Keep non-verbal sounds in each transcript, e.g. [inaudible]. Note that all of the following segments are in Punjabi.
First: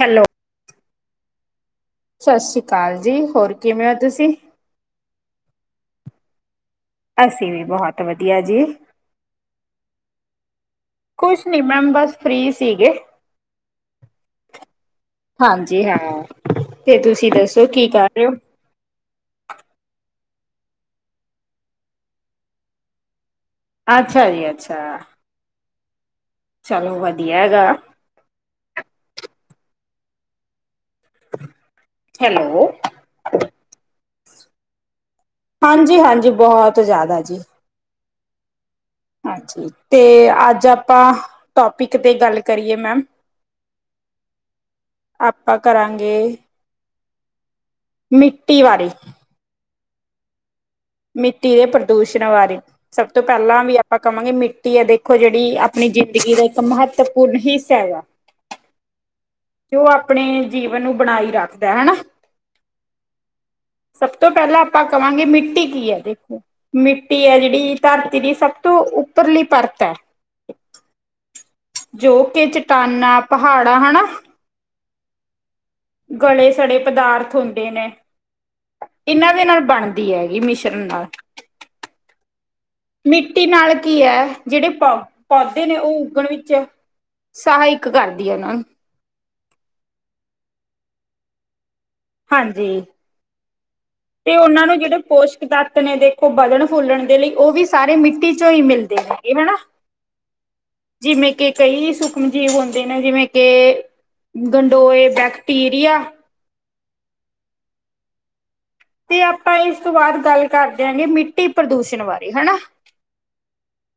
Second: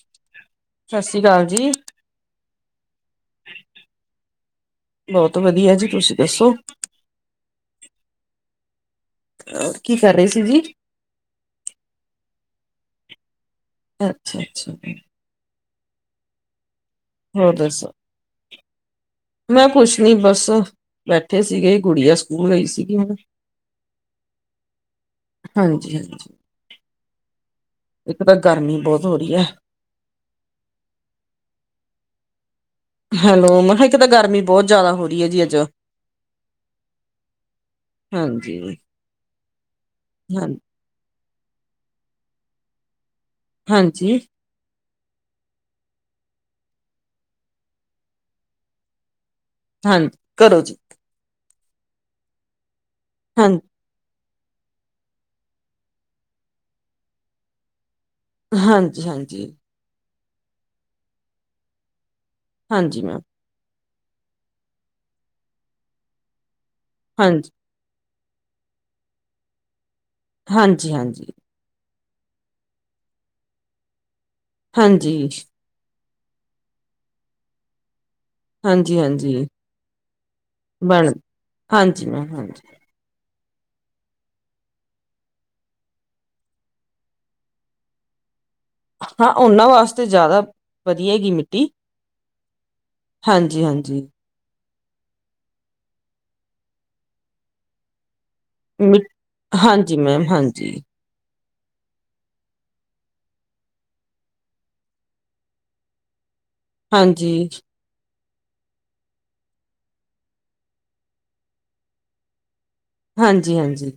ਹੈਲੋ ਸਾਸਰੀ ਕਾਲ ਜੀ। ਸਾਸਰੀ ਕਾਲ ਜੀ ਹੋਰ ਕਿਵੇਂ ਓ ਤੁਸੀਂ? ਬਹੁਤ ਵਧੀਆ ਜੀ ਤੁਸੀਂ ਦੱਸੋ? ਅਸੀਂ ਵੀ ਬਹੁਤ ਵਧੀਆ ਜੀ। ਕੀ ਕਰ ਰਹੇ ਸੀ ਜੀ? ਕੁਛ ਨੀ ਮੈਮ ਬਸ ਫਰੀ ਸੀਗੇ। ਅੱਛਾ-ਅੱਛਾ। ਹਾਂਜੀ ਹਾਂ, ਤੇ ਤੁਸੀਂ ਦੱਸੋ ਕੀ ਕਰ ਰਹੇ ਓ? ਮੈਂ ਕੁਛ ਨੀ ਬਸ, ਬੈਠੇ ਸੀਗੇ ਗੁੜੀਆ ਸਕੂਲ ਗਈ ਸੀਗੀ ਹੁਣ। ਅੱਛਾ ਜੀ ਅੱਛਾ। ਹਾਂਜੀ-ਹਾਂਜੀ। ਚਲੋ ਵਧੀਆ ਗਾ। ਇੱਕ ਤਾਂ ਗਰਮੀ ਬਹੁਤ ਹੋ ਰਹੀ ਏ। ਹੈਲੋ ਹੈਲੋ ਮੈਂ ਕਿਆ ਇੱਕ ਤਾਂ ਗਰਮੀ ਬਹੁਤ ਜਿਆਦਾ ਹੋ ਰਹੀ ਹੈ ਜੀ ਹਾਂਜੀ-ਹਾਂਜੀ ਬਹੁਤ ਜਿਆਦਾ ਜੀ। ਹਾਂਜੀ ਅੱਛਾ ਜੀ, ਤੇ ਹਾਂ ਅੱਜ ਆਪਾਂ ਟੋਪਿਕ ਤੇ ਗੱਲ ਕਰੀਏ ਮੈਮ। ਹਾਂਜੀ ਆਪਾਂ ਕਰਾਂਗੇ, ਮਿੱਟੀ ਬਾਰੇ। ਹਾਂਜੀ, ਕਰੋ ਜੀ। ਮਿੱਟੀ ਦੇ ਪ੍ਰਦੂਸ਼ਣ ਬਾਰੇ, ਸਭ ਤੋਂ ਹਾਂ ਪਹਿਲਾਂ ਵੀ ਆਪਾਂ। ਕਵਾਂਗੇ ਮਿੱਟੀ ਆ ਦੇਖੋ ਜਿਹੜੀ ਆਪਣੀ ਜ਼ਿੰਦਗੀ ਦਾ ਇੱਕ ਮਹੱਤਵਪੂਰਨ ਹਿੱਸਾ ਹੈਗਾ। ਹਾਂਜੀ-ਹਾਂਜੀ। ਉਹ ਆਪਣੇ ਜੀਵਨ ਨੂੰ ਬਣਾਈ ਰੱਖਦਾ ਹਨਾ। ਹਾਂਜੀ ਮੈਮ। ਸਭ ਤੋਂ ਪਹਿਲਾਂ ਆਪਾਂ ਕਵਾਂਗੇ ਮਿੱਟੀ ਕੀ ਹੈ ਦੇਖੋ, ਮਿੱਟੀ ਹੈ ਹਾਂਜੀ, ਜਿਹੜੀ ਧਰਤੀ ਦੀ ਸਭ ਤੋਂ ਉੱਪਰਲੀ ਪਰਤ ਐ। ਹਾਂਜੀ-ਹਾਂਜੀ। ਜੋ ਕਿ ਚਟਾਨਾ, ਪਹਾੜਾਂ ਹਨਾ। ਹਾਂਜੀ ਗਲੇ ਸਾਡੇ ਪਦਾਰਥ ਹੁੰਦੇ ਨੇ, ਇੰਨਾਂ ਹਾਂਜੀ-ਹਾਂਜੀ ਦੇ ਨਾਲ ਬਣਦੀ ਹੈਗੀ ਮਿਸ਼ਰਣ ਨਾਲ ਬਣ ਹਾਂਜੀ ਮੈਮ ਹਾਂਜੀ। ਮਿੱਟੀ ਨਾਲ ਕੀ ਹੈ ਜਿਹੜੇ ਪ ਪੌਦੇ ਨੇ ਉਹ ਉਗਣ ਵਿੱਚ ਸਹਾਇਕ ਕਰਦੀ ਹੈ ਇਹਨਾਂ ਨੂੰ ਹਾਂ ਉਹਨਾਂ ਵਾਸਤੇ ਜ਼ਿਆਦਾ ਵਧੀਆ ਗੀ ਮਿੱਟੀ, ਹਾਂਜੀ। ਹਾਂਜੀ, ਹਾਂਜੀ। ਤੇ ਉਹਨਾਂ ਨੂੰ ਜਿਹੜੇ ਪੋਸ਼ਕ ਤੱਤ ਨੇ ਦੇਖੋ ਬਲਣ ਫੁੱਲਣ ਦੇ ਲਈ ਉਹ ਵੀ ਸਾਰੇ ਮਿੱਟੀ ਚੋਂ ਹੀ ਮਿਲਦੇ ਮਿ ਨੇ ਗੇ ਹਨਾ, ਹਾਂਜੀ ਮੈਮ ਹਾਂਜੀ ਜਿਵੇਂ ਕਿ ਕਈ ਸੁਖਮ ਜੀਵ ਹੁੰਦੇ ਨੇ ਜਿਵੇਂ ਕਿ ਗੰਡੋਏ ਬੈਕਟੀਰੀਆ, ਹਾਂਜੀ ਹ ਤੇ ਆਪਾਂ ਇਸ ਤੋਂ ਬਾਅਦ ਗੱਲ ਕਰਦਿਆ ਗੇ ਮਿੱਟੀ ਪ੍ਰਦੂਸ਼ਣ ਬਾਰੇ ਹਨਾ। ਹਾਂਜੀ-ਹਾਂਜੀ।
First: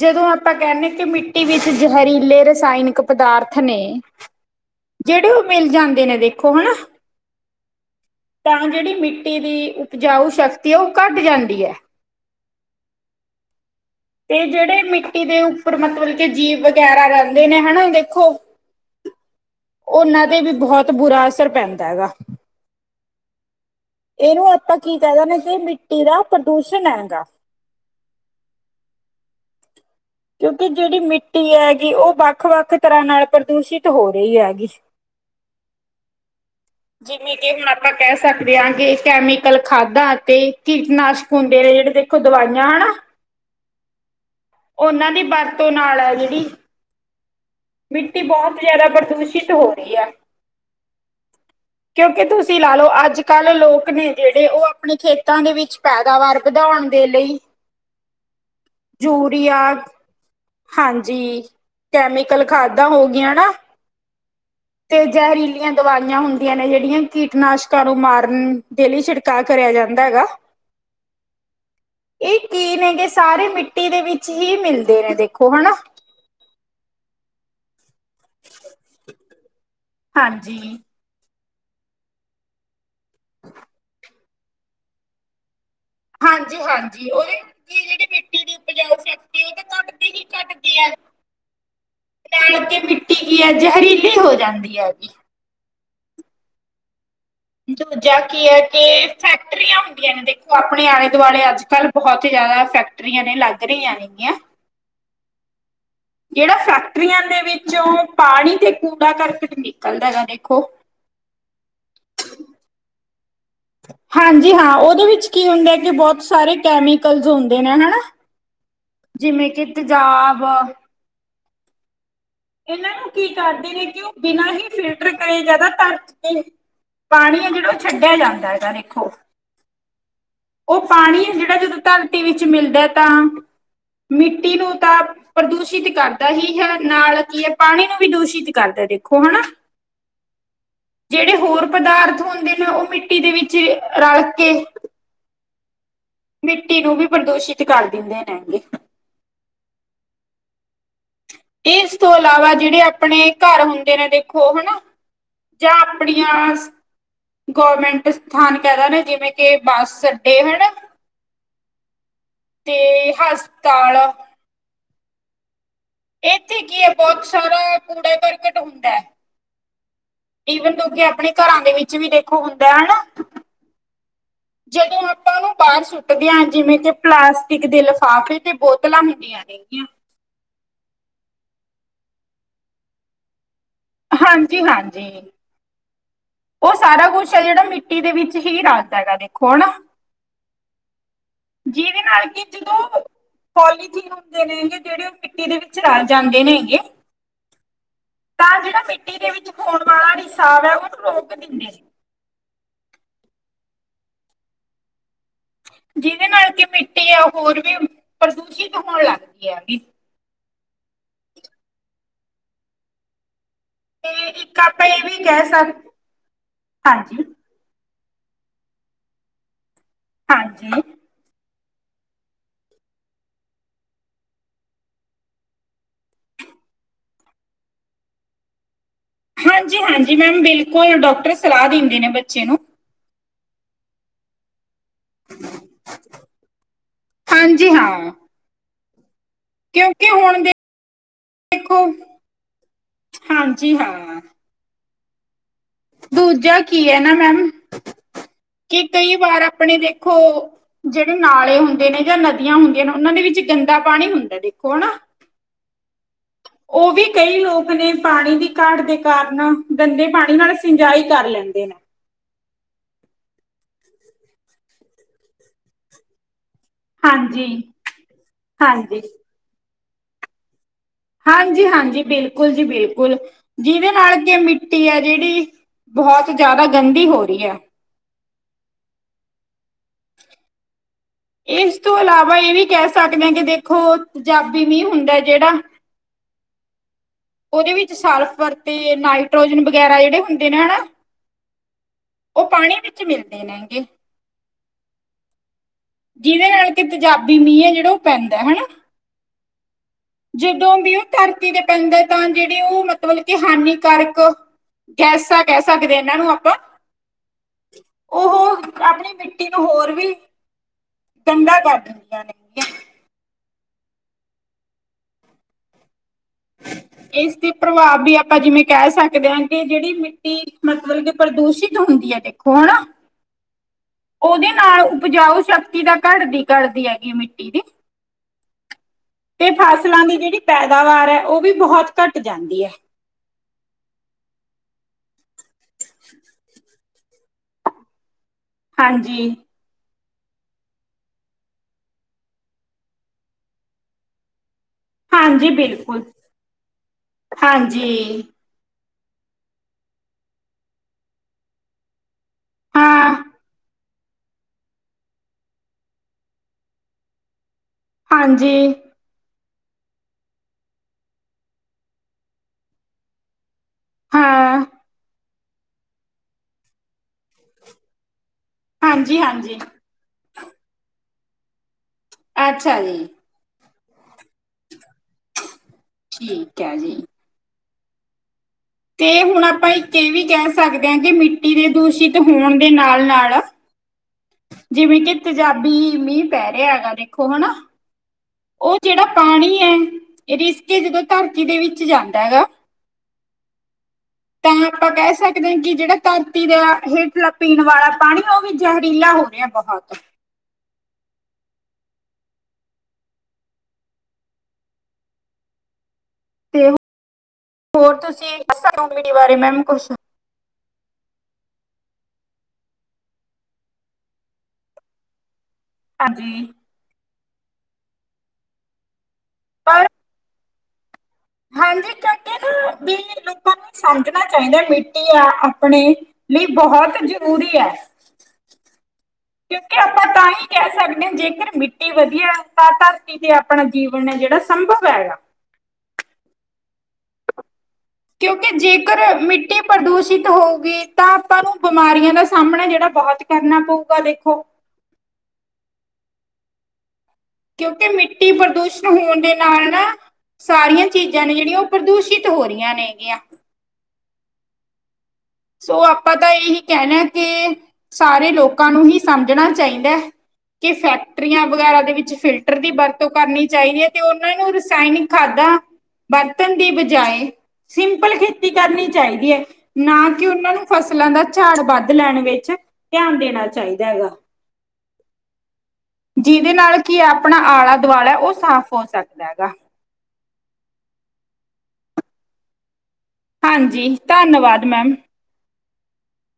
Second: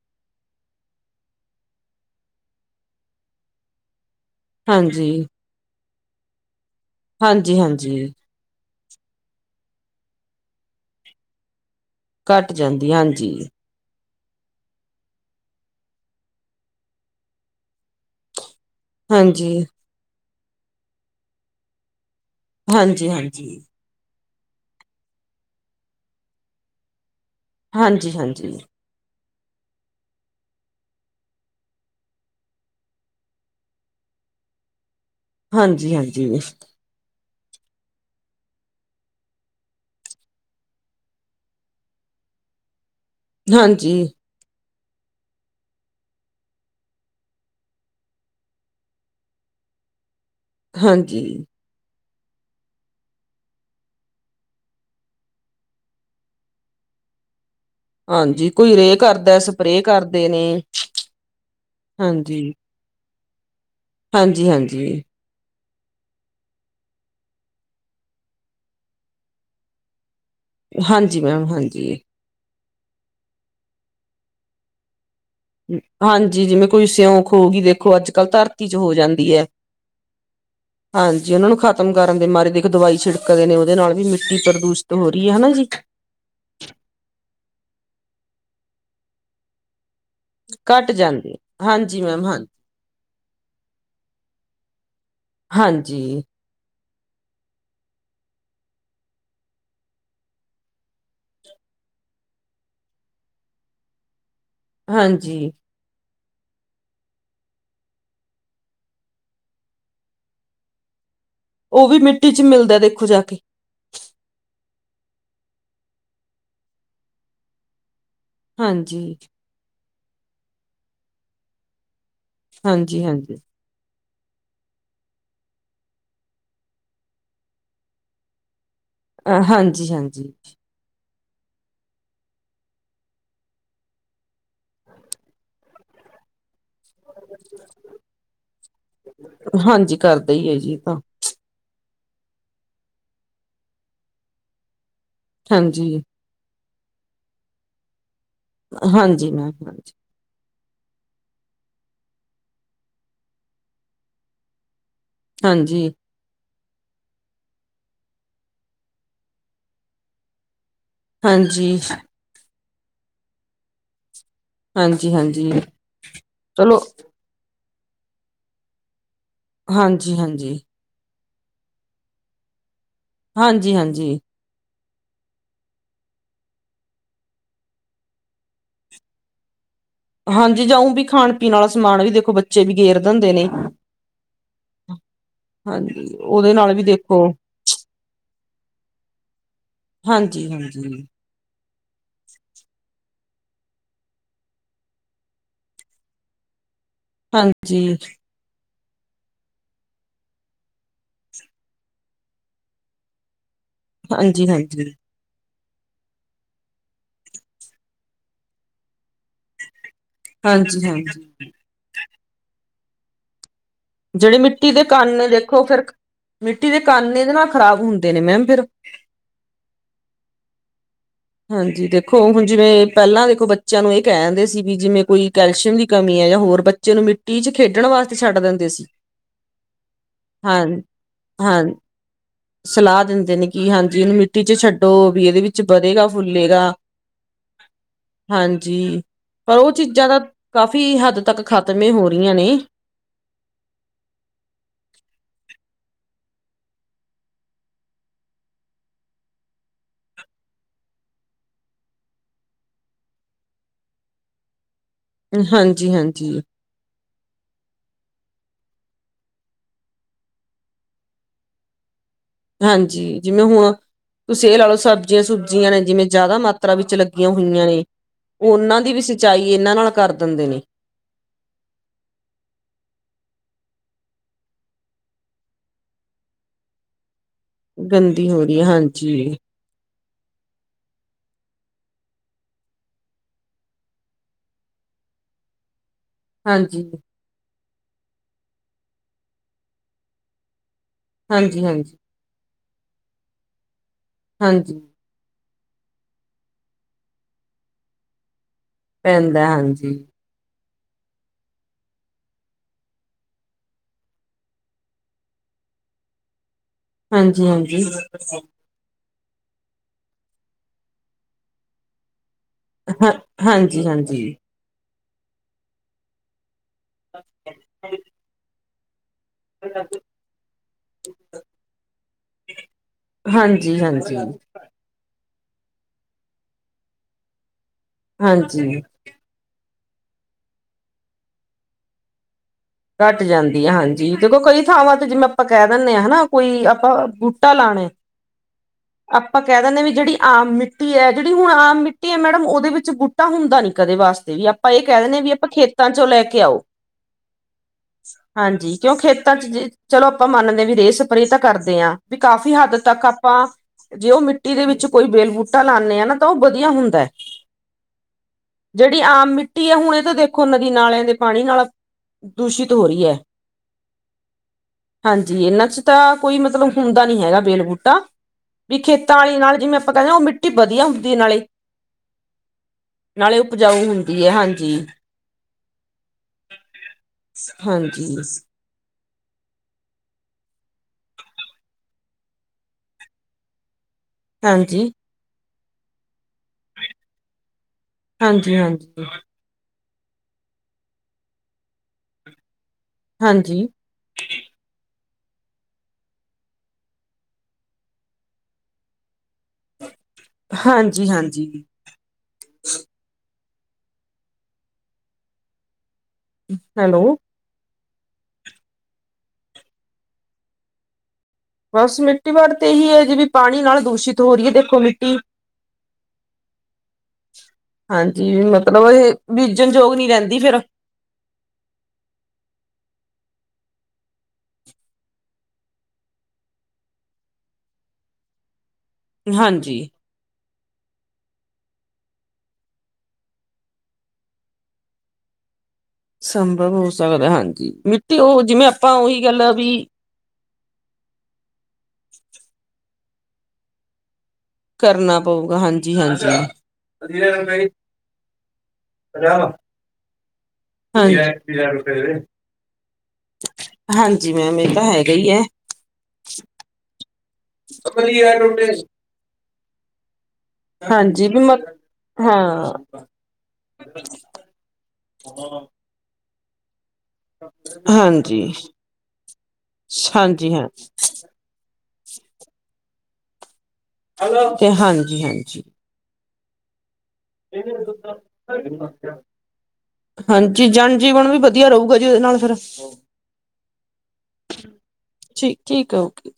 ਜਦੋਂ ਆਪਾਂ ਕਹਿੰਦੇ ਕਿ ਮਿੱਟੀ ਵਿੱਚ ਜ਼ਹਿਰੀਲੇ ਰਸਾਇਣਿਕ ਪਦਾਰਥ ਨੇ, ਹਾਂਜੀ ਜਿਹੜੇ ਉਹ ਮਿਲ ਜਾਂਦੇ ਨੇ ਦੇਖੋ ਹਨਾ। ਹਾਂਜੀ-ਹਾਂਜੀ। ਤਾਂ ਜਿਹੜੀ ਮਿੱਟੀ ਦੀ ਉਪਜਾਊ ਸ਼ਕਤੀ ਹੈ ਉਹ ਘੱਟ ਜਾਂਦੀ ਹੈ। ਘੱਟ ਜਾਂਦੀਆ, ਹਾਂਜੀ। ਤੇ ਜਿਹੜੇ ਮਿੱਟੀ ਦੇ ਉੱਪਰ ਮਤਲਬ ਕੇ ਜੀਭ ਵਗੈਰਾ ਰਹਿੰਦੇ ਨੇ ਹਨਾ ਦੇਖੋ, ਹਾਂਜੀ। ਉਹਨਾਂ ਤੇ ਵੀ ਬਹੁਤ ਬੁਰਾ ਅਸਰ ਪੈਂਦਾ ਗਾ। ਹਾਂਜੀ-ਹਾਂਜੀ। ਇਹਨੂੰ ਆਪਾਂ ਕੀ ਕਹਿ ਦਿੰਦੇ ਆ ਕਿ ਮਿੱਟੀ ਦਾ ਪ੍ਰਦੂਸ਼ਣ ਹੈਗਾ, ਹਾਂਜੀ-ਹਾਂਜੀ। ਕਿਉਂਕਿ ਜਿਹੜੀ ਮਿੱਟੀ ਹੈਗੀ ਉਹ ਵੱਖ ਵੱਖ ਤਰ੍ਹਾਂ ਨਾਲ ਪ੍ਰਦੂਸ਼ਿਤ ਹੋ ਰਹੀ ਹੈ ਗੀ। [inaudible] ਹਾਂਜੀ-ਹਾਂਜੀ। ਜਿਵੇਂ ਕਿ ਹੁਣ ਆਪਾਂ ਕਹਿ ਸਕਦੇ ਹਾਂ ਕਿ ਕੈਮੀਕਲ ਖਾਦਾਂ ਅਤੇ ਕੀਟਨਾਸ਼ਕ ਹੁੰਦੇ ਨੇ ਜਿਹੜੇ ਦੇਖੋ ਦਵਾਈਆਂ ਹਨਾ, ਹਾਂਜੀ। ਉਹਨਾਂ ਦੀ ਵਰਤੋਂ ਨਾਲ ਹੈ ਜਿਹੜੀ, ਮਿੱਟੀ ਬਹੁਤ ਜਿਆਦਾ ਪ੍ਰਦੂਸ਼ਿਤ ਹੋ ਰਹੀ ਹੈ। ਹਾਂਜੀ। ਕਿਉਂਕਿ ਤੁਸੀਂ ਲਾ ਲਓ ਅੱਜ ਕੱਲ੍ਹ ਲੋਕ ਨੇ ਜਿਹੜੇ ਉਹ ਆਪਣੇ ਖੇਤਾਂ ਦੇ ਵਿੱਚ, ਪੈਦਾਵਾਰ ਵਧਾਉਣ ਦੇ ਲਈ, ਹਾਂਜੀ, ਕੋਈ ਰੇ ਕਰਦਾ ਯੂਰੀਆ ਸਪਰੇਅ ਕਰਦੇ ਨੇ। ਹਾਂਜੀ, ਕੈਮੀਕਲ ਖਾਦਾਂ ਹੋ ਗਈਆਂ ਨਾ। ਹਾਂਜੀ-ਹਾਂਜੀ। ਤੇ ਜ਼ਹਿਰੀਲੀਆਂ ਦਵਾਈਆਂ ਹੁੰਦੀਆਂ ਨੇ ਜਿਹੜੀਆਂ ਕੀਟਨਾਸ਼ਕਾਂ ਨੂੰ ਮਾਰਨ ਦੇ ਲਈ ਛਿਡ- ਕਾ ਕਰਿਆ ਜਾਂਦਾ ਹੈਗਾ। ਹਾਂਜੀ ਮੈਮ ਹਾਂਜੀ। ਇਹ ਕੀ ਨੇਗੇ ਸਾਰੇ ਮਿੱਟੀ ਦੇ ਵਿੱਚ ਹੀ ਮਿਲਦੇ ਨੇ ਦੇਖ ਹਾਂਜੀ ਜਿਵੇਂ ਕੋਈ ਸਿਉਂਖ ਹੋ ਗਈ ਦੇਖੋ ਅੱਜ ਕੱਲ੍ਹ ਧਰਤੀ ਚ ਹੋ ਜਾਂਦੀ ਹੈ। ਹਾਂਜੀ। ਹਾਂਜੀ, ਉਹਨਾ ਨੂੰ ਖ਼ਤਮ ਕਰਨ ਦੇ ਮਾਰੀ ਦੇਖੋ ਦਵਾਈ ਛਿੜਕਦੇ ਨੇ ਉਹਦੇ ਨਾਲ ਵੀ ਮਿੱਟੀ ਪ੍ਰਦੂਸ਼ਿਤ ਹੋ ਰਹੀ ਹੈ ਹਨਾ ਜੀ। ਹਾਂਜੀ-ਹਾਂਜੀ ਉਹਦੇ ਕੀ ਜਿਹੜੀ ਮਿੱਟੀ ਦੀ ਉਪਜਾਊ ਸ਼ਕਤੀ ਉਹ ਤਾਂ ਤੁਹਾਡ ਘੱਟ ਜਾਂਦੀ, ਹਾਂਜੀ ਮੈਮ। ਹਾਂ ਨਾਲ ਮਿੱਟੀ ਕੀ ਹੈ? ਜ਼ਹਿਰੀਲੀ ਹੋ ਜਾਂਦੀ ਹੈ ਵੀ ਹਾਂਜੀ। ਦੂਜਾ ਕੀ ਐ, ਕੀ ਫੈਕਟਰੀਆਂ ਹੁੰਦੀਆਂ ਨੇ ਦੇਖੋ ਆਪਣੇ ਆਲੇ ਦੁਆਲੇ ਅੱਜਕਲ੍ਹ ਬਹੁਤ ਹੀ ਜਿਆਦਾ ਫੈਕਟਰੀਆਂ ਨੇ ਲੱਗ ਰਹੀਆਂ ਨੇਗੀਆਂ ਹਾਂਜੀ। [unintelligible] ਜੇੜਾ ਫੈਕਟਰੀਆਂ ਦੇ ਵਿੱਚੋ ਪਾਣੀ ਤੇ ਕੂੜਾ ਕਰਕੇ ਨਿਕਲਦਾਗਾ ਦੇਖੋ ਉਹ ਵੀ ਮਿੱਟੀ ਚ ਮਿੱਲਦਾ ਦੇਖੋ ਜਾ ਕੇ ਹਾਂਜੀ ਹਾਂ, ਓਦੇ ਵਿੱਚ ਕੀ ਹੁੰਦਾ ਕਿ ਬਹੁਤ ਸਾਰੇ ਕੈਮੀਕਲਸ ਹੁੰਦੇ ਨੇ ਹਨਾ ਹਾਂਜੀ ਜਿਵੇਂ ਕਿ ਤੇਜ਼ਾਬ ਏਨਾਂ ਹਾਂਜੀ ਨੂੰ ਕੀ ਹਾਂਜੀ ਕਰਦੇ ਨੇ, ਕਿ ਉਹ ਬਿਨਾਂ ਹੀ ਫਿਲਟਰ ਕਰੇ ਜਾਂਦਾ ਤਰ ਕੇ ਪਾਣੀ ਐ ਜੇੜਾ, ਉਹ ਛੱਡਿਆ ਜਾਂਦਾ ਹੈਗਾ ਦੇਖੋ ਹਾਂਜੀ-ਹਾਂਜੀ ਉਹ ਪਾਣੀ ਐ, ਜਿਹੜਾ ਜਦੋਂ ਧਰਤੀ ਵਿੱਚ ਮਿਲਦਾ ਤਾਂ ਮਿੱਟੀ ਨੂੰ ਤਾਂ ਪ੍ਰਦੂਸ਼ਿਤ ਕਰਦਾ ਹੀ ਹੈ। ਨਾਲ ਕੀ ਐ, ਪਾਣੀ ਨੂੰ ਵੀ ਦੂਸ਼ਿਤ ਕਰਦਾ ਦੇਖੋ ਹਨਾ ਹਾਂਜੀ ਕਰਦਾ ਹੀ ਹੈ ਜੀ ਇਹ ਤਾਂ ਜਿਹੜੇ ਹੋਰ ਪਦਾਰਥ ਹੁੰਦੇ ਨੇ, ਉਹ ਮਿੱਟੀ ਦੇ ਵਿੱਚ ਰਲ ਕੇ ਹਾਂਜੀ ਮਿੱਟੀ ਨੂੰ ਵੀ ਪ੍ਰਦੂਸ਼ਿਤ ਕਰ ਦਿੰਦੇ ਨੇਗੇ ਹਾਂਜੀ ਮੈਮ ਹਾਂਜੀ ਏ ਤੋਂ ਇਲਾਵਾ ਜਿਹੜੇ ਆਪਣੇ ਘਰ ਹੁੰਦੇ ਨੇ, ਦੇਖੋ ਹਨਾ ਜਾਂ ਹਾਂਜੀ ਆਪਣੀ ਗੌਰਮੈਂਟ ਸਥਾਨ ਕਹਿਦੇ, ਜਿਵੇਂ ਕਿ ਬੱਸ ਅੱਡੇ ਹੈ ਨਾ। ਹਾਂਜੀ ਤੇ ਹਸਪਤਾਲ ਹਾਂਜੀ-ਹਾਂਜੀ ਇੱਥੇ ਕੀ ਐ, ਬਹੁਤ ਸਾਰਾ ਕੂੜਾ ਕਰਕਟ ਹੁੰਦਾ ਹੈ। ਹਾਂਜੀ ਹਾਂਜੀ ਈਵਨ ਕਿਉਕ ਆਪਣੇ ਘਰਾਂ ਦੇ ਵਿੱਚ ਵੀ ਦੇਖੋ ਹੁੰਦਾ ਹਨਾ ਹਾਂਜੀ-ਹਾਂਜੀ ਜਦੋਂ ਆਪਾਂ ਓਨੂੰ ਬਾਰ ਸੁ ਸੁੱਟਦੇ ਆਂ, ਜਿਵੇਂ ਕਿ ਪਲਾਸਟਿਕ ਦੇ ਲਿਫਾਫੇ ਤੇ ਬੋਤਲਾਂ ਹੁੰਦੀਆਂ ਨੇਗੀਆਂ ਹਾਂਜੀ, ਜਾਂ ਉਹ ਵੀ ਖਾਣ-ਪੀਣ ਵਾਲਾ ਸਮਾਨ ਵੀ ਦੇਖੋ, ਬੱਚੇ ਵੀ ਗੇਰ ਦਿੰਦੇ ਨੇ ਹਾਂਜੀ-ਹਾਂਜੀ ਹਾਂਜੀ ਉਹਦੇ ਉਹ ਨਾਲ ਵੀ ਸਾਰਾ ਦੇਖੋ ਕੁਛ ਹੈ। ਜਿਹੜਾ ਮਿੱਟੀ ਦੇ ਵਿੱਚ ਹੀ ਰਲਦਾ ਗਾ ਦੇਖੋ ਹਨਾ ਹਾਂਜੀ-ਹਾਂਜੀ ਜੀਹਦੇ ਨਾਲ ਕਿ ਜਦੋਂ ਪੋਲੀਥੀਨ ਹੁੰਦੇ ਨੇ, ਹੈਗੇ ਜਿਹੜੇ ਉਹ ਮਿੱਟੀ ਦੇ ਵਿੱਚ ਰਲ ਜਾਂਦੇ ਨੇਗੇ ਹਾਂਜੀ ਤਾਂ ਜਿਹੜਾ ਮਿੱਟੀ ਦੇ ਵਿੱਚ ਹੋਣ ਵਾਲਾ ਰਿਸਾਵ ਹੈ। ਉਹਨੂੰ ਰੋਕ ਦਿੰਦੇ ਨੇ ਹਾਂਜੀ-ਹਾਂਜੀ ਜੀਹਦੇ ਨਾਲ ਕਿ ਮਿੱਟੀ ਆ ਹੋਰ ਵੀ ਪ੍ਰਦੂਸ਼ਿਤ ਹੋਣ ਲੱਗਦੀ ਹੈ ਵੀ ਹਾਂਜੀ-ਹਾਂਜੀ ਤੇ ਜਿਹੜੇ ਇੱਕ ਮਿੱਟੀ ਦੇ ਆਪਾਂ ਇਹ ਵੀ ਕੰਨ ਕਹਿ ਦੇਖੋ। ਫਿਰ ਸਕਦੇ ਮਿੱਟੀ ਦੇ ਕੰਨ ਹਾਂਜੀ ਏਦੇ ਨਾਲ ਖ਼ਰਾਬ ਹੁੰਦੇ ਨੇ, ਮੈਮ ਫਿਰ [unintelligible] ਹਾਂਜੀ। ਹਾਂਜੀ, ਦੇਖੋ ਹੁਣ ਜਿਵੇਂ ਪਹਿਲਾਂ ਦੇਖੋ ਬੱਚਿਆਂ ਨੂੰ ਇਹ ਕਹਿ ਦਿੰਦੇ ਸੀ, ਵੀ ਜਿਵੇਂ ਕੋਈ ਕੈਲਸ਼ੀਅਮ ਦੀ ਕਮੀ ਹੈ ਜਾਂ ਹੋਰ ਬੱਚੇ। ਜਦੋ ਮਿੱਟੀ ਚ ਖੇਡਣ ਵਾਸਤੇ ਛੱਡ ਦਿੰਦੇ ਸੀ। ਹਾਂਜੀ-ਹਾਂਜੀ ਮੈਮ ਹਾਂ ਬਿਲਕੁਲ ਡਾਕਟਰ ਹਾਂ ਸਲਾਹ ਦਿੰਦੇ ਨੇ ਬੱਚੇ ਨੂੰ। ਸਲਾਹ ਦਿੰਦੇ ਨੇ, ਕਿ ਹਾਂਜੀ ਇਹਨੂੰ ਮਿੱਟੀ ਚ ਛੱਡੋ ਵੀ, ਇਹਦੇ ਵਿੱਚ ਵਧੇਗਾ ਫੁੱਲੇਗਾ ਹਾਂਜੀ ਹਾਂ ਹਾਂਜੀ ਪਰ ਉਹ ਚੀਜ਼ਾਂ ਕਿਉਂਕਿ ਤਾਂ, ਹੁਣ ਕਾਫ਼ੀ ਹੱਦ ਤੱਕ ਖ਼ਤਮ ਦੇਖੋ ਈ ਹੋ ਰਹੀਆਂ ਨੇ। ਹਾਂਜੀ ਹਾਂ। ਦੂਜਾ ਕੀ ਹੈ ਨਾ ਮੈਮ, ਕਿ ਕਈ ਵਾਰ ਆਪਣੇ ਦੇਖੋ ਜਿਹੜੇ ਨਾਲੇ ਹੁੰਦੇ ਨੇ ਜਾਂ ਨਦੀਆਂ ਹੁੰਦੀਆਂ ਨੇ ਉਹਨਾਂ ਦੇ ਵਿੱਚ ਗੰਦਾ ਪਾਣੀ ਹੁੰਦਾ ਦੇਖੋ ਹਨਾ। ਹਾਂਜੀ-ਹਾਂਜੀ। ਉਹ ਵੀ ਕਈ ਲੋਕ ਨੇ ਪਾਣੀ ਦੀ ਘਾਟ ਦੇ ਕਾਰਨ, ਗੰਦੇ ਪਾਣੀ ਨਾਲ ਸਿੰਜਾਈ ਕਰ ਲੈਂਦੇ ਨੇ। ਹਾਂਜੀ, ਜਿਵੇਂ ਹੁਣ, ਤੁਸੀਂ ਇਹ ਲਾ ਲਓ ਸਬਜ਼ੀਆਂ-ਸੁਬਜ਼ੀਆਂ ਨੇ ਜਿਵੇਂ ਜ਼ਿਆਦਾ ਮਾਤ ਖੇਤਾਂ ਵਿੱਚ ਲੱਗੀਆਂ ਹਾਂਜੀ ਹੋਈਆਂ ਨੇ, ਉਹਨਾਂ ਦੀ ਵੀ ਹਾਂਜੀ ਸਿੰਚਾਈ ਇਹਨਾਂ ਨਾਲ ਕਰ ਦਿੰਦੇ ਨੇ। ਹਾਂਜੀ-ਹਾਂਜੀ, ਬਿਲਕੁਲ ਜੀ ਬਿਲਕੁਲ ਜਿਹਦੇ ਨਾਲ ਕਿ ਮਿੱਟੀ ਆ ਜਿਹੜੀ ਬਹੁਤ ਜਿਆਦਾ ਗੰਦੀ ਹੋ ਰਹੀ ਏ। ਗੰਦੀ ਹੋ ਰਹੀ ਹੈ ਹਾਂਜੀ। [unintelligible] ਇਸ ਤੋਂ ਇਲਾਵਾ ਇਹ ਵੀ ਕਹਿ ਸਕਦੇ ਹਾਂ ਕਿ ਦੇਖੋ ਪਤੇਜ਼ਾਬੀ ਮੀਂਹ ਹੁੰਦਾ ਜਿਹੜਾ ਹਾਂਜੀ। ਉਹਦੇ ਵਿੱਚ ਸਲਫਰ ਤੇ ਨਾਈਟ੍ਰੋਜਨ ਵਗੈਰਾ ਜਿਹੜੇ ਹੁੰਦੇ ਨੇ ਹਨਾ ਹਾਂਜੀ-ਹਾਂਜੀ। ਉਹ ਪਾਣੀ ਵਿੱਚ ਮਿਲਦੇ ਨੇ ਗੇ। ਹਾਂਜੀ। ਜਿਹਦੇ ਨਾਲ ਕਿ ਤੇਜ਼ਾਬੀ ਮੀਂਹ ਹੈ ਜਿਹੜਾ ਉਹ ਪੈਂਦਾ ਹਨਾ। ਪੈਂਦਾ ਹਾਂਜੀ। ਜਦੋਂ ਵੀ ਉਹ ਧਰਤੀ ਦੇ ਪੈਂਦਾ ਤਾਂ ਜਿਹੜੇ ਉਹ ਮਤਲਬ ਕਿ ਹਾਨੀਕਾਰਕ, ਗੈਸਾ ਕਹਿ ਸਕਦੇ ਹਾਂ ਇਹਨਾਂ ਨੂੰ ਆਪਾਂ। ਹਾਂਜੀ-ਹਾਂਜੀ। ਉਹ ਆਪਣੀ ਮਿੱਟੀ ਤੋਂ ਹੋਰ ਵੀ ਗੰਦਾ ਕਰ ਦਿੰਦੀਆਂ ਨੇ। ਹਾਂ, ਹਾਂਜੀ-ਹਾਂਜੀ। ਇਸ ਦੇ ਪ੍ਰਭਾਵ ਵੀ ਆਪਾਂ ਜਿਵੇਂ ਕਹਿ ਸਕਦੇ ਆ ਕਿ ਜਿਹੜੀ ਮਿੱਟੀ ਮਤਲਬ ਕਿ ਪ੍ਰਦੂਸ਼ਿਤ ਹੁੰਦੀ ਹੈ ਦੇਖੋ ਹਨਾ। ਹਾਂਜੀ-ਹਾਂਜੀ। ਉਹਦੇ ਨਾਲ ਉਪਜਾਊ ਸ਼ਕਤੀ ਤਾਂ ਘੱਟਦੀ-ਘੱਟਦੀ ਹੈਗੀ ਹੈ ਮਿੱਟੀ ਦੀ। ਹਾਂਜੀ। ਤੇ ਫ਼ਸਲਾਂ ਦੀ ਜਿਹੜੀ ਪੈਦਾਵਾਰ ਹੈ ਉਹ ਵੀ ਬਹੁਤ ਘੱਟ ਜਾਂਦੀ ਹੈ। ਘੱਟ ਜਾਂਦੀ ਆ ਹਾਂਜੀ ਦੇਖੋ ਕਈ ਥਾਵਾਂ ਤੇ ਜਿਵੇਂ ਆਪਾਂ ਕਹਿ ਦਿੰਦੇ ਹਾਂ ਹਨਾ ਕੋਈ ਆਪਾਂ ਬੂਟਾ ਲਾਣਾ [inaudible] ਹਾਂਜੀ ਆਪਾਂ ਕਹਿ ਦਿੰਨੇ ਵੀ ਜਿਹੜੀ ਆਮ ਮਿੱਟੀ ਹੈ ਜਿਹੜੀ ਹੁਣ ਆਮ ਮਿੱਟੀ ਹੈ ਮੈਡਮ ਉਹਦੇ ਵਿੱਚ ਬੂਟਾ ਹੁੰਦਾ ਨੀ ਕਦੇ ਵਾਸਤੇ ਵੀ। ਆਪਾਂ ਇਹ ਕਹਿ ਦਿੰਨੇ ਵੀ ਆਪਾਂ ਹਾਂਜੀ ਖੇਤਾਂ ਬਿਲਕੁਲ ਚੋਂ ਲੈ ਕੇ ਆਓ। ਹਾਂਜੀ। ਹਾਂਜੀ ਕਿਉਂ ਖੇਤਾਂ 'ਚ ਜ ਚਲੋ ਆਪਾਂ ਮੰਨਦੇ ਹਾਂ ਵੀ ਰੇਹ ਸਪਰੇ ਤਾਂ ਕਰਦੇ ਹਾਂ। ਵੀ ਕਾਫ਼ੀ ਹੱਦ ਤੱਕ ਹਾਂ ਆਪਾਂ ਜੇ ਉਹ ਮਿੱਟੀ ਦੇ ਵਿੱਚ ਕੋਈ ਬੇਲ ਬੂਟਾ ਲਾਨੇ ਆ ਨਾ ਤਾਂ ਉਹ ਵਧੀਆ ਹੁੰਦਾ। ਹਾਂਜੀ। ਜਿਹੜੀ ਆਮ ਮਿੱਟੀ ਹੈਂ ਹੁਣ ਇਹ ਤਾਂ ਦੇਖੋ ਨਦੀਂ ਨਾਲਿਆਂ ਦੇ ਪਾਣੀ ਨਾਲ਼ ਦੂਸ਼ਿਤ ਹੋ ਰਹੀ ਹੈ। ਹਾਂ ਹਾਂਜੀ ਇਹਨਾਂ ਚ ਤਾਂ ਕੋਈ ਮਤਲਬ ਹੁੰਦਾ ਨੀਂ ਹੈਗਾ ਬੇਲ ਬੂਟਾ, ਵੀ ਖੇਤਾਂ ਹਾਂਜੀ ਵਾਲ਼ੀ ਨਾਲ਼ ਹਾਂਜੀ ਜਿਵੇਂ ਆਪਾਂ ਕਹਿ ਦਿੰਨੇ ਉਹ ਮਿੱਟੀ ਵਧੀਆਂ ਹੁੰਦੀ ਨਾਲ਼ੇ। ਅੱਛਾ ਜੀ ਨਾਲੇ ਉਪਜਾਊ ਹੁੰਦੀ ਹੈ ਹਾਂਜੀ। ਠੀਕ ਹੈ ਜੀ। ਹਾਂਜੀ। ਤੇ ਹੁਣ ਆਪਾਂ ਇੱਕ ਇਹ ਵੀ ਕਹਿ ਸਕਦੇ ਹਾਂ, ਕਿ ਮਿੱਟੀ ਦੇ ਦੂਸ਼ਿਤ ਹੋਣ ਦੇ ਨਾਲ-ਨਾਲ। ਹਾਂਜੀ, ਜਿਵੇਂ ਕਿ ਤੇਜਾਬੀ ਮੀਂਹ ਪੈ ਰਿਹਾ ਹੈਗਾ ਦੇਖੋ ਹਨਾ। ਹਾਂਜੀ, ਉਹ ਜਿਹੜਾ ਪਾਣੀ ਹੈ, ਰਿਸ ਕੇ ਜਦੋਂ ਧਰਤੀ ਦੇ ਵਿੱਚ ਜਾਂਦਾ ਐ ਗਾ। ਹਾਂਜੀ। [unintelligible] ਤਾਂ ਆਪਾਂ ਕਹਿ ਸਕਦੇ ਹਾਂ ਕਿ, ਜਿਹੜਾ ਧਰਤੀ ਦਾ ਹੇਠਲਾ ਪੀਣ ਵਾਲਾ ਪਾਣੀ ਉਹ ਵੀ ਜ਼ਹਿਰੀਲਾ ਹੋ ਗਿਆਂ। [inaudible] ਹਾਂਜੀ-ਹਾਂਜੀ, ਤੇ ਹੈਲੋ, ਹੋਰ ਤੁਸੀ [inaudible] ਮੈਮ ਕੁਛ‌‌ ਬਸ ਮਿੱਟੀ ਵਟ ਤਾਂ ਇਹੀ ਹੈਂ ਜੀ, ਵੀ ਪਾਣੀ ਨਾਲ਼ ਦੂਸ਼ਿਤ ਹੋ ਰਹੀ ਹੈਂ ਦੇਖੋਂ ਮਿੱਟੀ ਹਾਂਜੀ, ਹਾਂਜੀ, ਮਤਲਬ ਇਹ ਬੀਜਣ ਪਰ ਜੋੋਗ ਨੀਂ ਰਹਿੰਦੀ ਫ਼ੇਰ ਹਾਂਜੀ, ਕਰਕੇ ਨਾ ਵੀ ਲੋਕਾਂ ਨੂੰ ਸਮਝਣਾਂ ਚਾਹੀਂਦਾ ਮਿੱਟੀ ਆ ਆਪਣੇਂ ਲਈ ਬਹੁਤ ਜ਼ਰੂਰੀ ਐ। ਕਿਉਂਕਿ ਹਾਂਜੀ ਆਪਾਂ ਤਾਂਹੀ ਕਹਿ ਸਕਦੇ ਹਾਂ ਜੇਕਰ ਮਿੱਟੀ ਵਧੀਆਂ ਤਾਂ ਧਰਤੀ ਤੇ ਆਪਣਾਂ ਜੀਵਨ ਹੈਂ, ਜਿਹੜਾਂ ਸੰਭਵ ਐ ਗਾ। ਸੰਭਵ ਹੋ ਸਕਦਾਂ, ਹਾਂਜੀ ਮਿੱਟੀ ਉਹ ਕਿਉਂਕਿ ਜਿਵੇਂ ਆਪਾਂ ਜ਼ੇਕਰ ਉਹੀ ਗੱਲ ਆ ਮਿੱਟੀ ਵੀ ਪ੍ਰਦੂਸ਼ਿਤ ਹੋਊਗੀ। ਤਾਂ ਆਪਾਂ ਨੂੰ ਬਿਮਾਰੀਆਂ ਦਾ ਸਾਹਮਣਾਂ ਜਿਹੜਾਂ ਬਹੁਤ ਕਰਨਾਂ ਪਊਗਾ ਦੇਖੋਂ। ਕਰਨਾਂ ਪਊਗਾ, ਹਾਂਜੀ-ਹਾਂਜੀ। [inaudible] ਕਿਉਂਕਿ ਮਿੱਟੀ ਪ੍ਰਦੂਸ਼ਣ ਹੋਂਣ ਦੇ ਨਾਲ਼ ਨਾਂ ਸਾਰੀਆਂ ਚੀਜ਼ਾਂ ਨੇਂ ਜਿਹੜੀਆਂ ਉਹ ਹਾਂਜੀ ਪ੍ਰਦੂਸ਼ਿਤ ਹੋ ਰਹੀਆਂ ਨੇਂ ਗੀਆਂ। ਹਾਂਜੀ, ਮੈਮ ਇਹ ਤਾਂ ਹੈਗਾ ਹੀ ਹੈਂ। ਸੋ ਆਪਾਂ ਤਾਂ ਇਹੀ ਕਹਿਣਾਂ ਕਿ ਸਾਰੇ ਲੋਕਾਂ ਨੂੰ ਹੀ ਸਮਝਣਾਂ ਚਾਹੀਂਦਾ। ਕਿ ਹਾਂਜੀ ਵੀ ਫ਼ੈਕਟਰੀਆਂ ਮ ਵਗ਼ੈਰਾ ਦੇ ਵਿੱਚ ਹਾਂ ਫਿਲਟਰ ਦੀ ਵਰਤੋਂ ਕਰਨੀਂ ਚਾਹੀਦੀ ਹੈਂ, ਤੇ ਉਹਨਾਂ ਨੂੰ ਰਸਾਇਣਿਕ [unintelligible] ਬਰਤਣ ਦੀ ਬਜ਼ਾਏ ਸਿੰਪਲ ਹਾਂਜੀ ਖ਼ੇਤੀ ਕਰਨੀਂ ਚਾਹੀਦੀ ਐ ਨਾ ਕਿ ਉਹਨਾਂ ਹਾਂਜੀ ਨੂੰ ਹਾਂ ਫਸਲਾਂ ਦਾ ਝਾੜ ਵੱਧ ਲੈਣ ਵਿੱਚ ਧਿਆਂਨ ਦੇਣਾਂ ਚਾਹੀਂਦਾ ਹੈਂਗਾ। ਤੇ ਹਾਂਜੀ-ਹਾਂਜੀ, ਜਿਹਦੇ ਨਾਲ ਕੀ ਆਪਣਾਂ ਆਲ਼ਾ-ਦੁਆਲਾ ਉਹ ਸਾਫ਼ ਹੋ ਸਕਦਾਂ ਏ ਗਾ। ਹਾਂਜੀ, ਜਨ ਜੀਵਨ ਵੀ ਵਧੀਆਂ ਰਹੇਂਗਾ, ਜੀ ਉਹਦੇ ਨਾਲ਼ ਫ਼ਿਰ ਹਾਂਜੀ ਧੰਨਵਾਦ ਮੈਮ, ਜੀ ਠੀਕ ਹੈਂ ਓਕੇ,